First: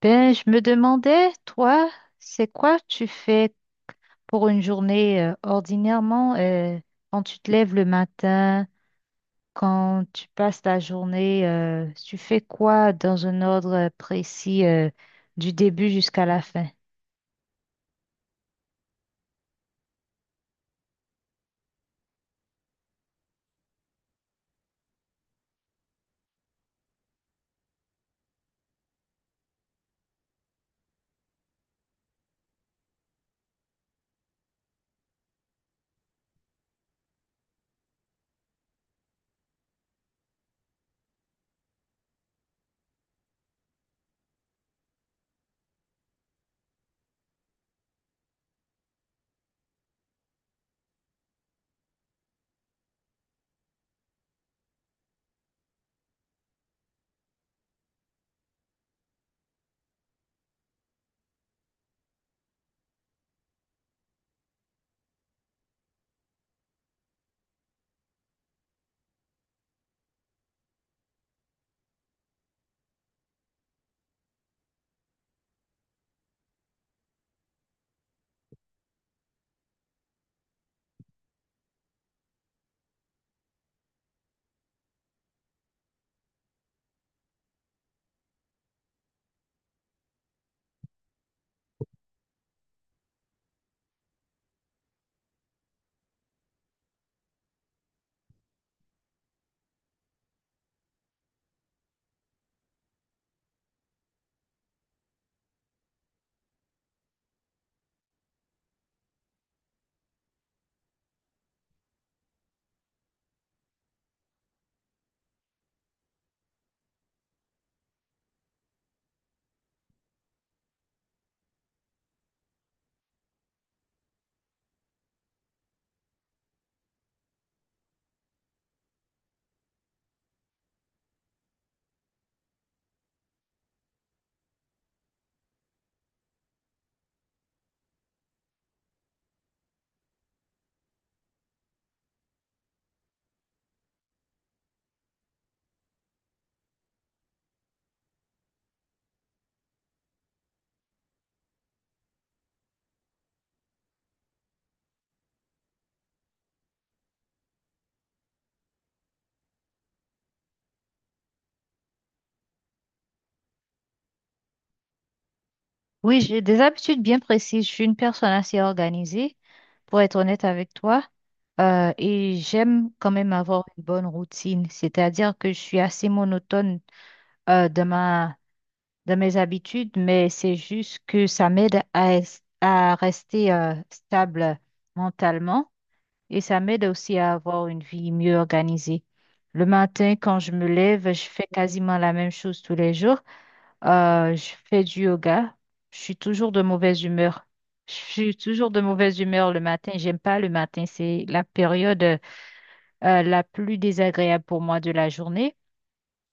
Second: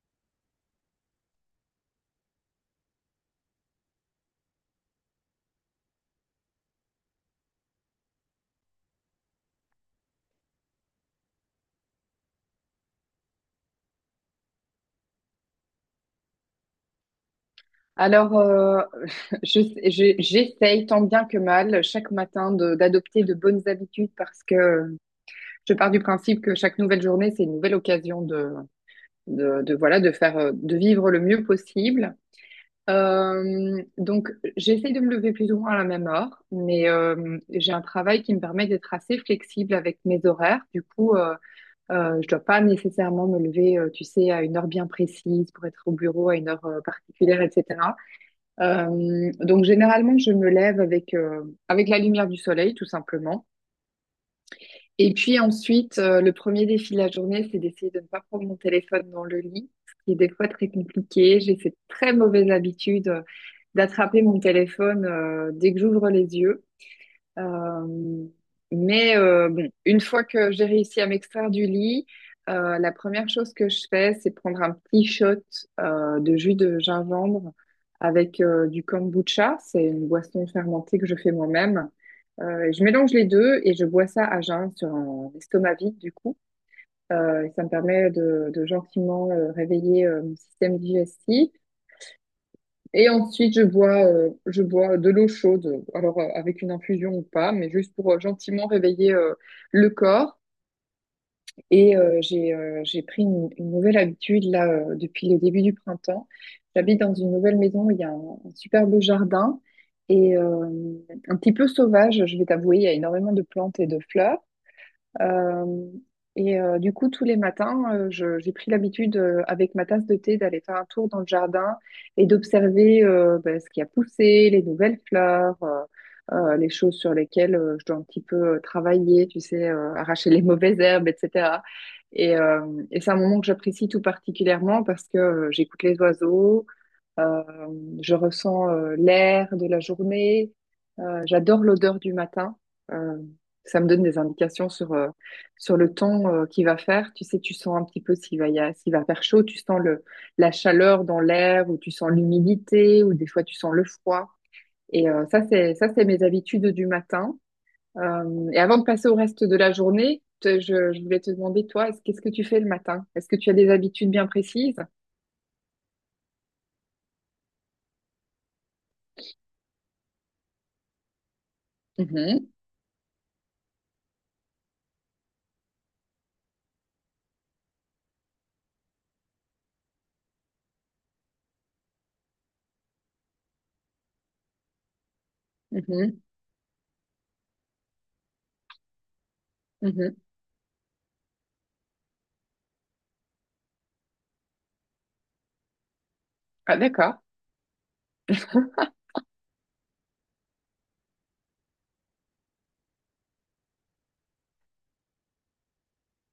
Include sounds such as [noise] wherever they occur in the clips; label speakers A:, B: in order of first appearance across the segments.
A: Ben, je me demandais, toi, c'est quoi tu fais pour une journée ordinairement, quand tu te lèves le matin, quand tu passes ta journée, tu fais quoi dans un ordre précis, du début jusqu'à la fin?
B: Alors, euh, [laughs] je, j'essaye tant bien que mal chaque matin d'adopter de bonnes habitudes parce que je pars du principe que chaque nouvelle journée, c'est une nouvelle occasion voilà, de faire, de vivre le mieux possible. Donc, j'essaye de me lever plus ou moins à la même heure, mais j'ai un travail qui me permet d'être assez flexible avec mes horaires. Du coup, je dois pas nécessairement me lever, tu sais, à une heure bien précise pour être au bureau à une heure particulière, etc. Donc généralement, je me lève avec, avec la lumière du soleil, tout simplement. Et puis ensuite, le premier défi de la journée, c'est d'essayer de ne pas prendre mon téléphone dans le lit, ce qui est des fois très compliqué. J'ai cette très mauvaise habitude d'attraper mon téléphone dès que j'ouvre les yeux. Euh, mais bon, une fois que j'ai réussi à m'extraire du lit, la première chose que je fais, c'est prendre un petit shot de jus de gingembre avec du kombucha. C'est une boisson fermentée que je fais moi-même. Je mélange les deux et je bois ça à jeun sur un estomac vide, du coup. Et ça me permet de gentiment réveiller mon système digestif. Et ensuite, je bois de l'eau chaude, alors avec une infusion ou pas, mais juste pour gentiment réveiller le corps. Et j'ai pris une nouvelle habitude là depuis le début du printemps. J'habite dans une nouvelle maison, où il y a un super beau jardin et un petit peu sauvage, je vais t'avouer, il y a énormément de plantes et de fleurs. Euh, du coup, tous les matins, j'ai pris l'habitude, avec ma tasse de thé, d'aller faire un tour dans le jardin et d'observer ben, ce qui a poussé, les nouvelles fleurs, les choses sur lesquelles je dois un petit peu travailler, tu sais, arracher les [laughs] mauvaises herbes, etc. Et, euh, et c'est un moment que j'apprécie tout particulièrement parce que j'écoute les oiseaux, euh, je ressens l'air de la journée. J'adore l'odeur du matin. Euh, ça me donne des indications sur, sur le temps qu'il va faire. Tu sais, tu sens un petit peu s'il va faire chaud. Tu sens la chaleur dans l'air ou tu sens l'humidité ou des fois tu sens le froid. Ça, c'est mes habitudes du matin. Et avant de passer au reste de la journée, je voulais te demander, toi, qu'est-ce que tu fais le matin? Est-ce que tu as des habitudes bien précises?
A: Oui, j'ai des habitudes bien précises. Je suis une personne assez organisée, pour être honnête avec toi, et
B: Mhm,
A: j'aime quand même avoir une bonne routine, c'est-à-dire que je suis assez monotone dans ma de mes habitudes, mais c'est juste que ça m'aide à, à rester stable mentalement,
B: mhm,
A: et ça m'aide aussi à avoir une vie mieux organisée. Le matin,
B: mhm.
A: quand je me lève, je fais quasiment la même chose tous les jours. Je fais du yoga. Je suis toujours de
B: Ah,
A: mauvaise
B: d'accord.
A: humeur. Je suis toujours de mauvaise humeur le matin. J'aime pas le matin. C'est la période la plus désagréable pour moi de la journée.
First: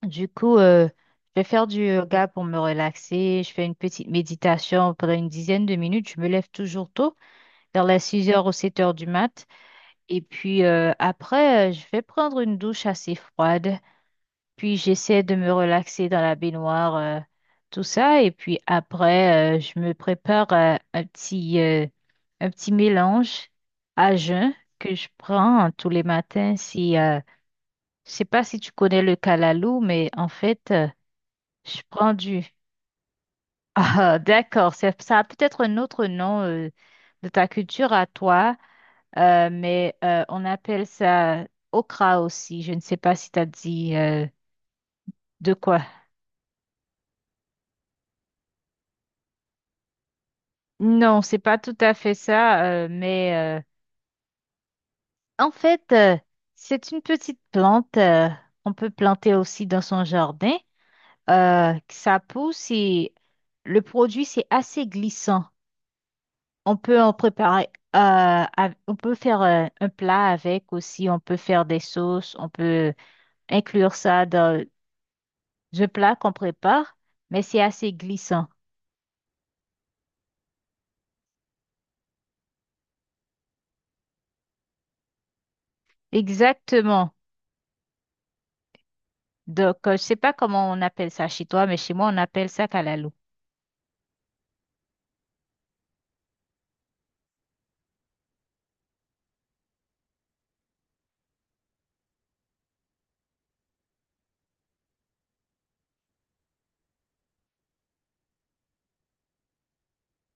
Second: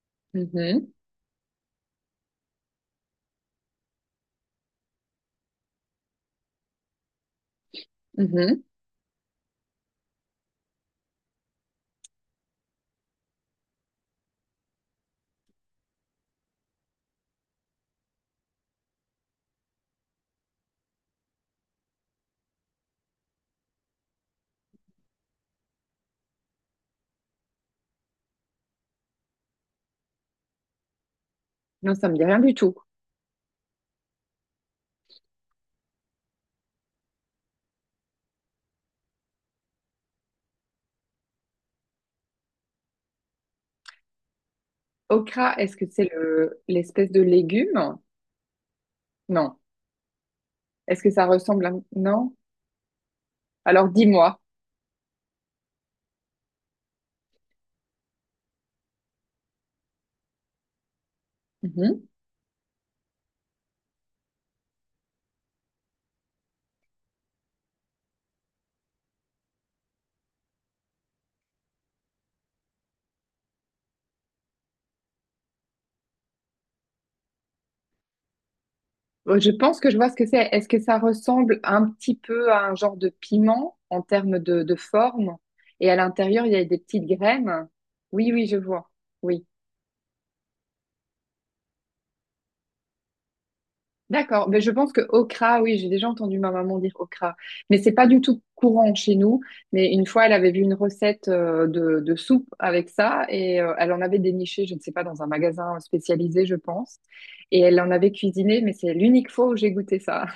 A: Du coup,
B: Mhm,
A: je vais faire du yoga pour me relaxer. Je fais une petite méditation pendant une dizaine de minutes. Je me lève toujours tôt, vers les 6 heures ou
B: mhm.
A: 7 heures du mat. Et puis après, je vais prendre une douche assez froide. Puis j'essaie de me relaxer dans la baignoire, tout ça. Et puis après, je me prépare un petit mélange à jeun que je prends tous les matins. Si, je sais pas si tu connais le calalou, mais en fait... je
B: Non, ça
A: prends
B: me dit rien
A: du. [laughs]
B: du tout.
A: Ah, d'accord. C'est, ça a peut-être un autre nom de ta culture à toi, mais on appelle ça okra aussi. Je ne sais pas si tu as dit de
B: Okra, est-ce
A: quoi.
B: que c'est le l'espèce de légume? Non. Est-ce que
A: Non,
B: ça
A: c'est pas
B: ressemble à...
A: tout à fait
B: Non.
A: ça, mais
B: Alors dis-moi.
A: en fait, c'est une petite plante qu'on peut planter aussi dans son jardin. Que
B: Mhm.
A: ça pousse et le produit, c'est assez glissant. On peut en préparer, euh, on peut faire un plat avec aussi, on peut faire des sauces, on peut inclure ça dans le plat qu'on prépare, mais c'est assez glissant.
B: Je pense que je vois ce que c'est. Est-ce que ça ressemble un petit peu à un genre de piment en termes de forme? Et à l'intérieur, il y a des petites
A: Exactement.
B: graines. Oui, oui, je vois. Oui.
A: Donc, je sais pas comment on appelle ça chez toi, mais chez moi, on appelle ça kalalou.
B: D'accord, mais je pense que okra, oui, j'ai déjà entendu ma maman dire okra, mais c'est pas du tout courant chez nous. Mais une fois, elle avait vu une recette de soupe avec ça et elle en avait déniché, je ne sais pas, dans un magasin spécialisé, je pense, et elle en avait cuisiné, mais c'est l'unique fois où j'ai goûté ça.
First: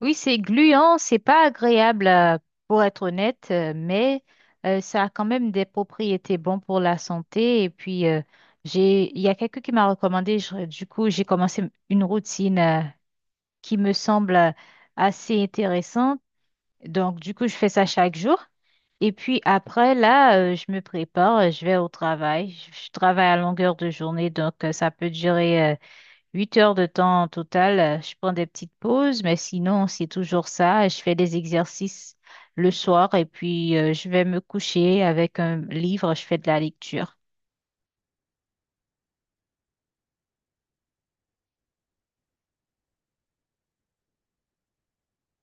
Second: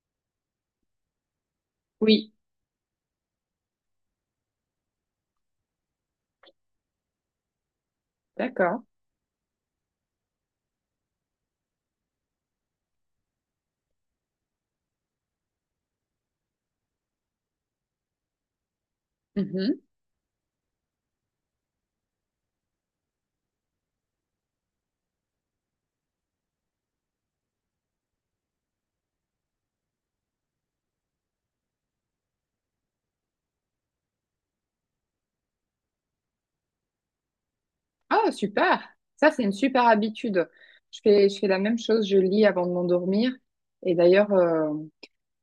A: Oui, c'est gluant, c'est pas agréable,
B: Oui,
A: pour être honnête, mais ça a quand même des propriétés bonnes pour la santé. Et puis,
B: d'accord.
A: il y a quelqu'un qui m'a recommandé, du coup, j'ai commencé une routine qui me semble assez intéressante. Donc, du coup, je fais ça chaque jour. Et puis
B: Mhm.
A: après, là, je me prépare, je vais au travail. Je travaille à longueur de journée, donc ça peut durer. 8 heures de temps en total, je prends des petites pauses, mais sinon, c'est toujours ça. Je fais des exercices le soir et puis je vais me coucher avec un livre, je fais de la lecture.
B: Ah, super. Ça, c'est une super habitude. Je fais la même chose, je lis avant de m'endormir. Et d'ailleurs, euh,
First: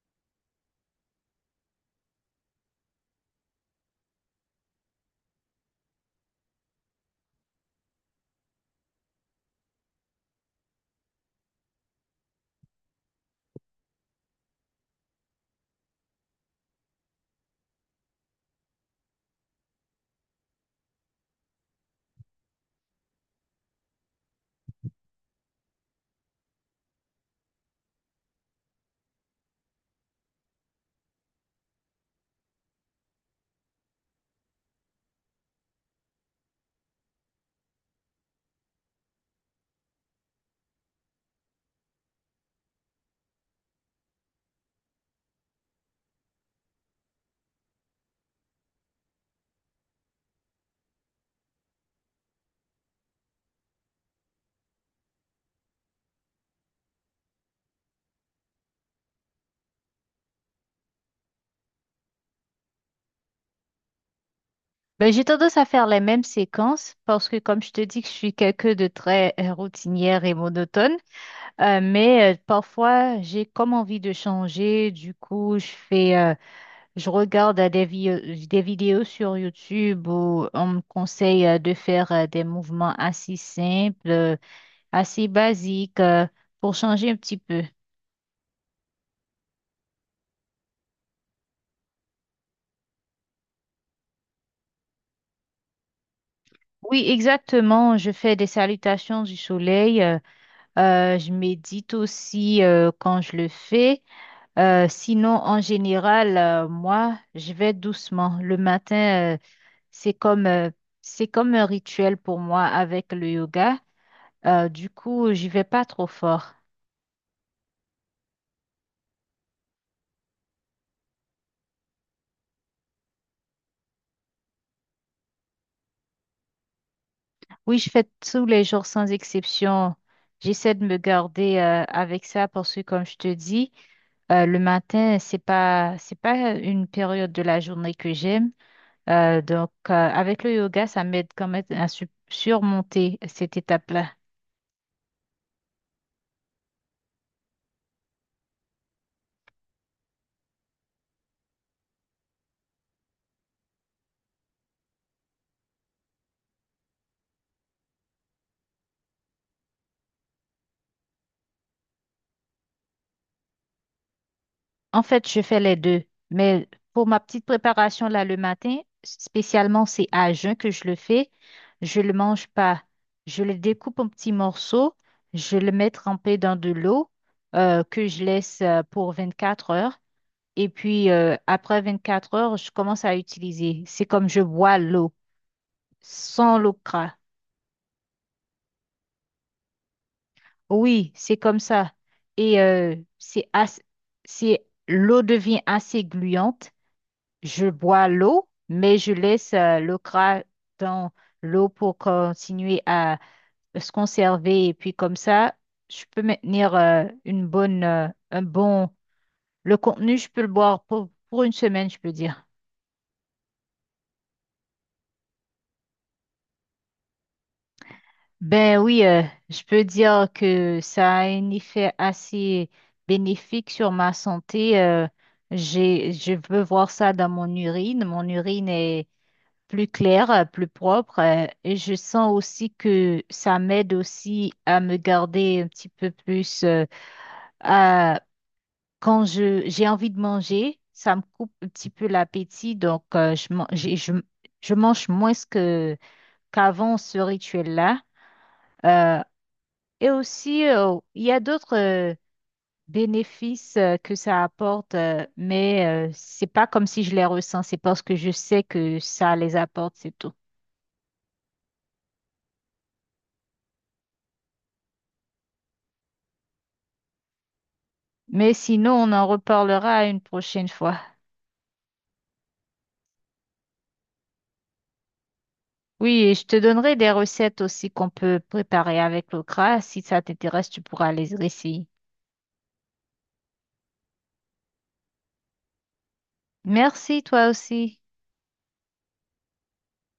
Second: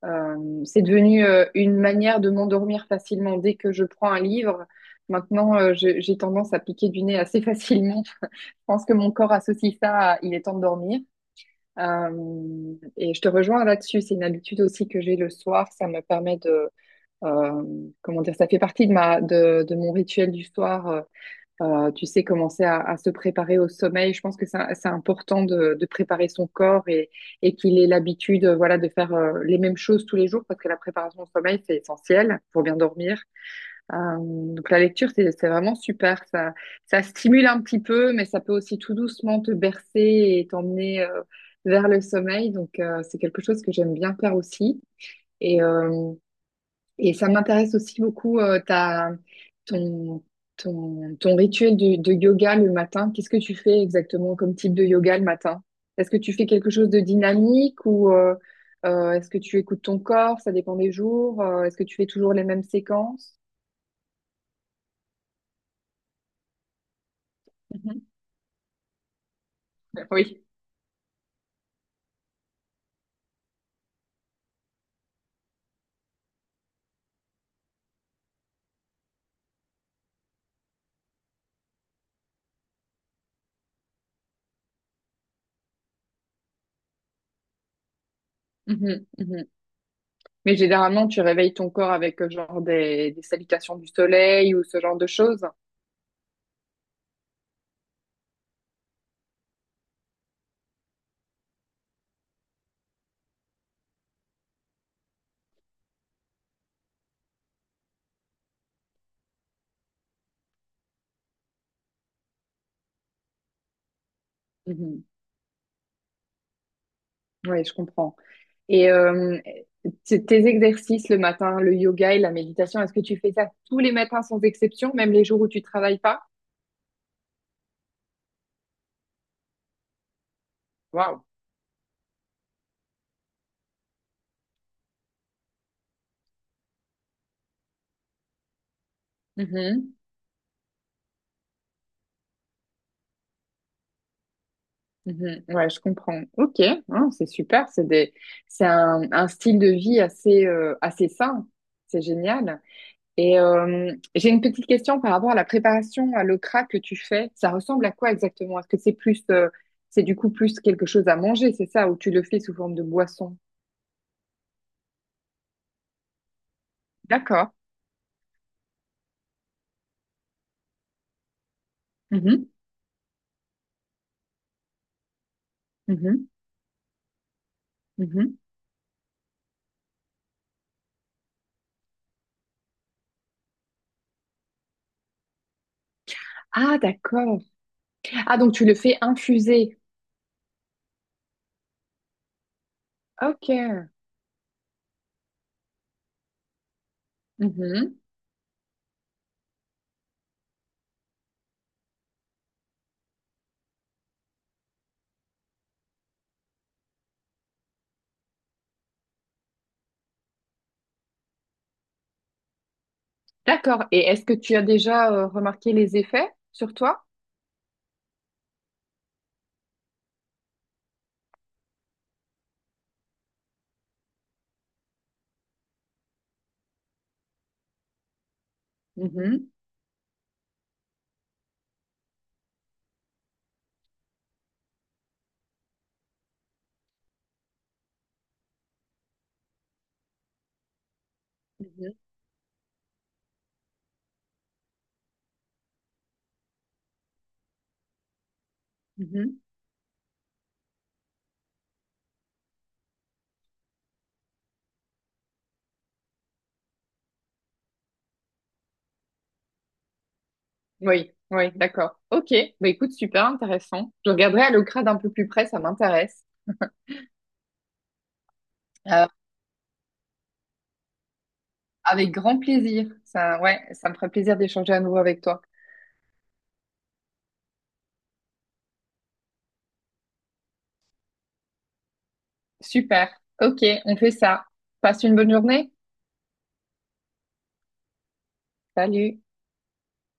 B: Euh, c'est devenu une manière de m'endormir facilement. Dès que je prends un livre, maintenant, j'ai tendance à piquer du nez assez [laughs] facilement. Je pense que mon corps associe ça à il est temps de dormir. Et je te rejoins là-dessus. C'est une habitude aussi que j'ai le soir. Ça me permet de, euh, comment dire, ça fait partie de de mon rituel du soir. Tu sais, commencer à se préparer au sommeil. Je pense que c'est important de préparer son corps et qu'il ait l'habitude, voilà, de faire les mêmes choses tous les jours parce que la préparation au sommeil, c'est essentiel pour bien dormir. Donc la lecture, c'est vraiment super. Ça stimule un petit peu, mais ça peut aussi tout doucement te bercer et t'emmener vers le sommeil. Donc c'est quelque chose que j'aime bien faire aussi. Et, euh, et ça m'intéresse aussi beaucoup ton, ton rituel de yoga le matin. Qu'est-ce que tu fais exactement comme type de yoga le matin? Est-ce que tu fais quelque chose de dynamique ou est-ce que tu écoutes ton corps? Ça dépend des jours. Est-ce que tu fais toujours les mêmes séquences?
A: Ben, j'ai tendance à faire les mêmes séquences parce que, comme je te
B: Mhm.
A: dis, que je suis quelqu'un de très routinière et
B: Oui.
A: monotone. Mais parfois, j'ai comme envie de changer. Du coup, je fais, je regarde des vidéos sur YouTube où on me conseille de faire des mouvements assez simples, assez basique, pour changer un petit peu.
B: Mhm, mhm. Mais généralement, tu réveilles ton corps avec genre des salutations du soleil ou ce genre de choses.
A: Oui, exactement. Je fais des salutations du soleil. Je médite aussi quand je le fais. Sinon, en général, moi, je vais doucement. Le matin, c'est comme, euh, c'est comme un rituel pour moi avec le yoga. Du
B: Oui,
A: coup, j'y vais pas trop fort.
B: je comprends. Et tes exercices le matin, le yoga et la méditation, est-ce que tu fais ça tous les matins sans exception, même les jours où tu travailles pas?
A: Oui, je fais tous les jours sans exception. J'essaie de me
B: Waouh.
A: garder avec ça parce que, comme je te dis, le matin, c'est pas une période de la journée que j'aime. Donc,
B: Mhm.
A: avec le yoga, ça m'aide quand même à surmonter cette étape-là.
B: Mhm. Ouais, je comprends. Ok, ah, c'est super. C'est un style de vie assez, assez sain. C'est génial. Et j'ai une petite question par rapport à la préparation à l'okra que tu fais. Ça ressemble à quoi exactement? Est-ce que c'est plus, c'est du coup plus quelque chose à manger, c'est ça, ou tu le fais sous forme de boisson?
A: En fait, je fais les deux. Mais pour ma petite
B: D'accord.
A: préparation là le matin, spécialement c'est à jeun que je le fais. Je le
B: Mhm.
A: mange pas. Je le découpe en petits morceaux. Je le mets
B: Mhm.
A: trempé dans de l'eau, que je
B: Mhm.
A: laisse pour 4 heures. Et puis après 4 heures, je commence à utiliser. C'est comme je bois l'eau sans l'eau
B: Ah,
A: cra.
B: d'accord. Ah, donc tu le fais infuser.
A: Oui, c'est comme ça. Et c'est
B: Ok.
A: c'est l'eau devient assez gluante. Je
B: Mhm.
A: bois l'eau, mais je laisse le gras dans l'eau pour continuer à se conserver. Et puis comme ça, je peux maintenir une bonne, un bon... Le contenu, je peux le boire pour une semaine, je peux dire.
B: D'accord. Et est-ce que tu as déjà remarqué les effets sur toi?
A: Ben oui, je peux dire que ça a un effet assez bénéfique sur ma santé. Je veux voir ça dans mon urine. Mon urine est
B: Mhm.
A: plus clair, plus propre. Et je sens aussi que ça m'aide aussi à me garder un petit peu plus, à, quand j'ai envie de manger, ça me coupe un petit
B: Mhm.
A: peu l'appétit. Donc, je mange moins que, qu'avant ce rituel-là. Euh,
B: Mhm.
A: et aussi, il y a d'autres bénéfices que ça apporte, mais c'est pas comme si je les ressens. C'est parce que je sais que ça les apporte, c'est tout.
B: Oui, oui, d'accord. Ok. Bah, écoute, super intéressant. Je regarderai à l'ocra d'un peu plus près, ça m'intéresse.
A: Mais sinon,
B: Euh,
A: on en reparlera une prochaine fois.
B: avec grand plaisir. Ça, ouais, ça me ferait plaisir d'échanger à nouveau avec toi.
A: Oui, et je te donnerai des recettes aussi qu'on peut préparer avec le gras. Si ça t'intéresse, tu pourras les essayer.
B: Super. Ok, on fait ça. Passe une bonne journée.
A: Merci, toi aussi.
B: Salut.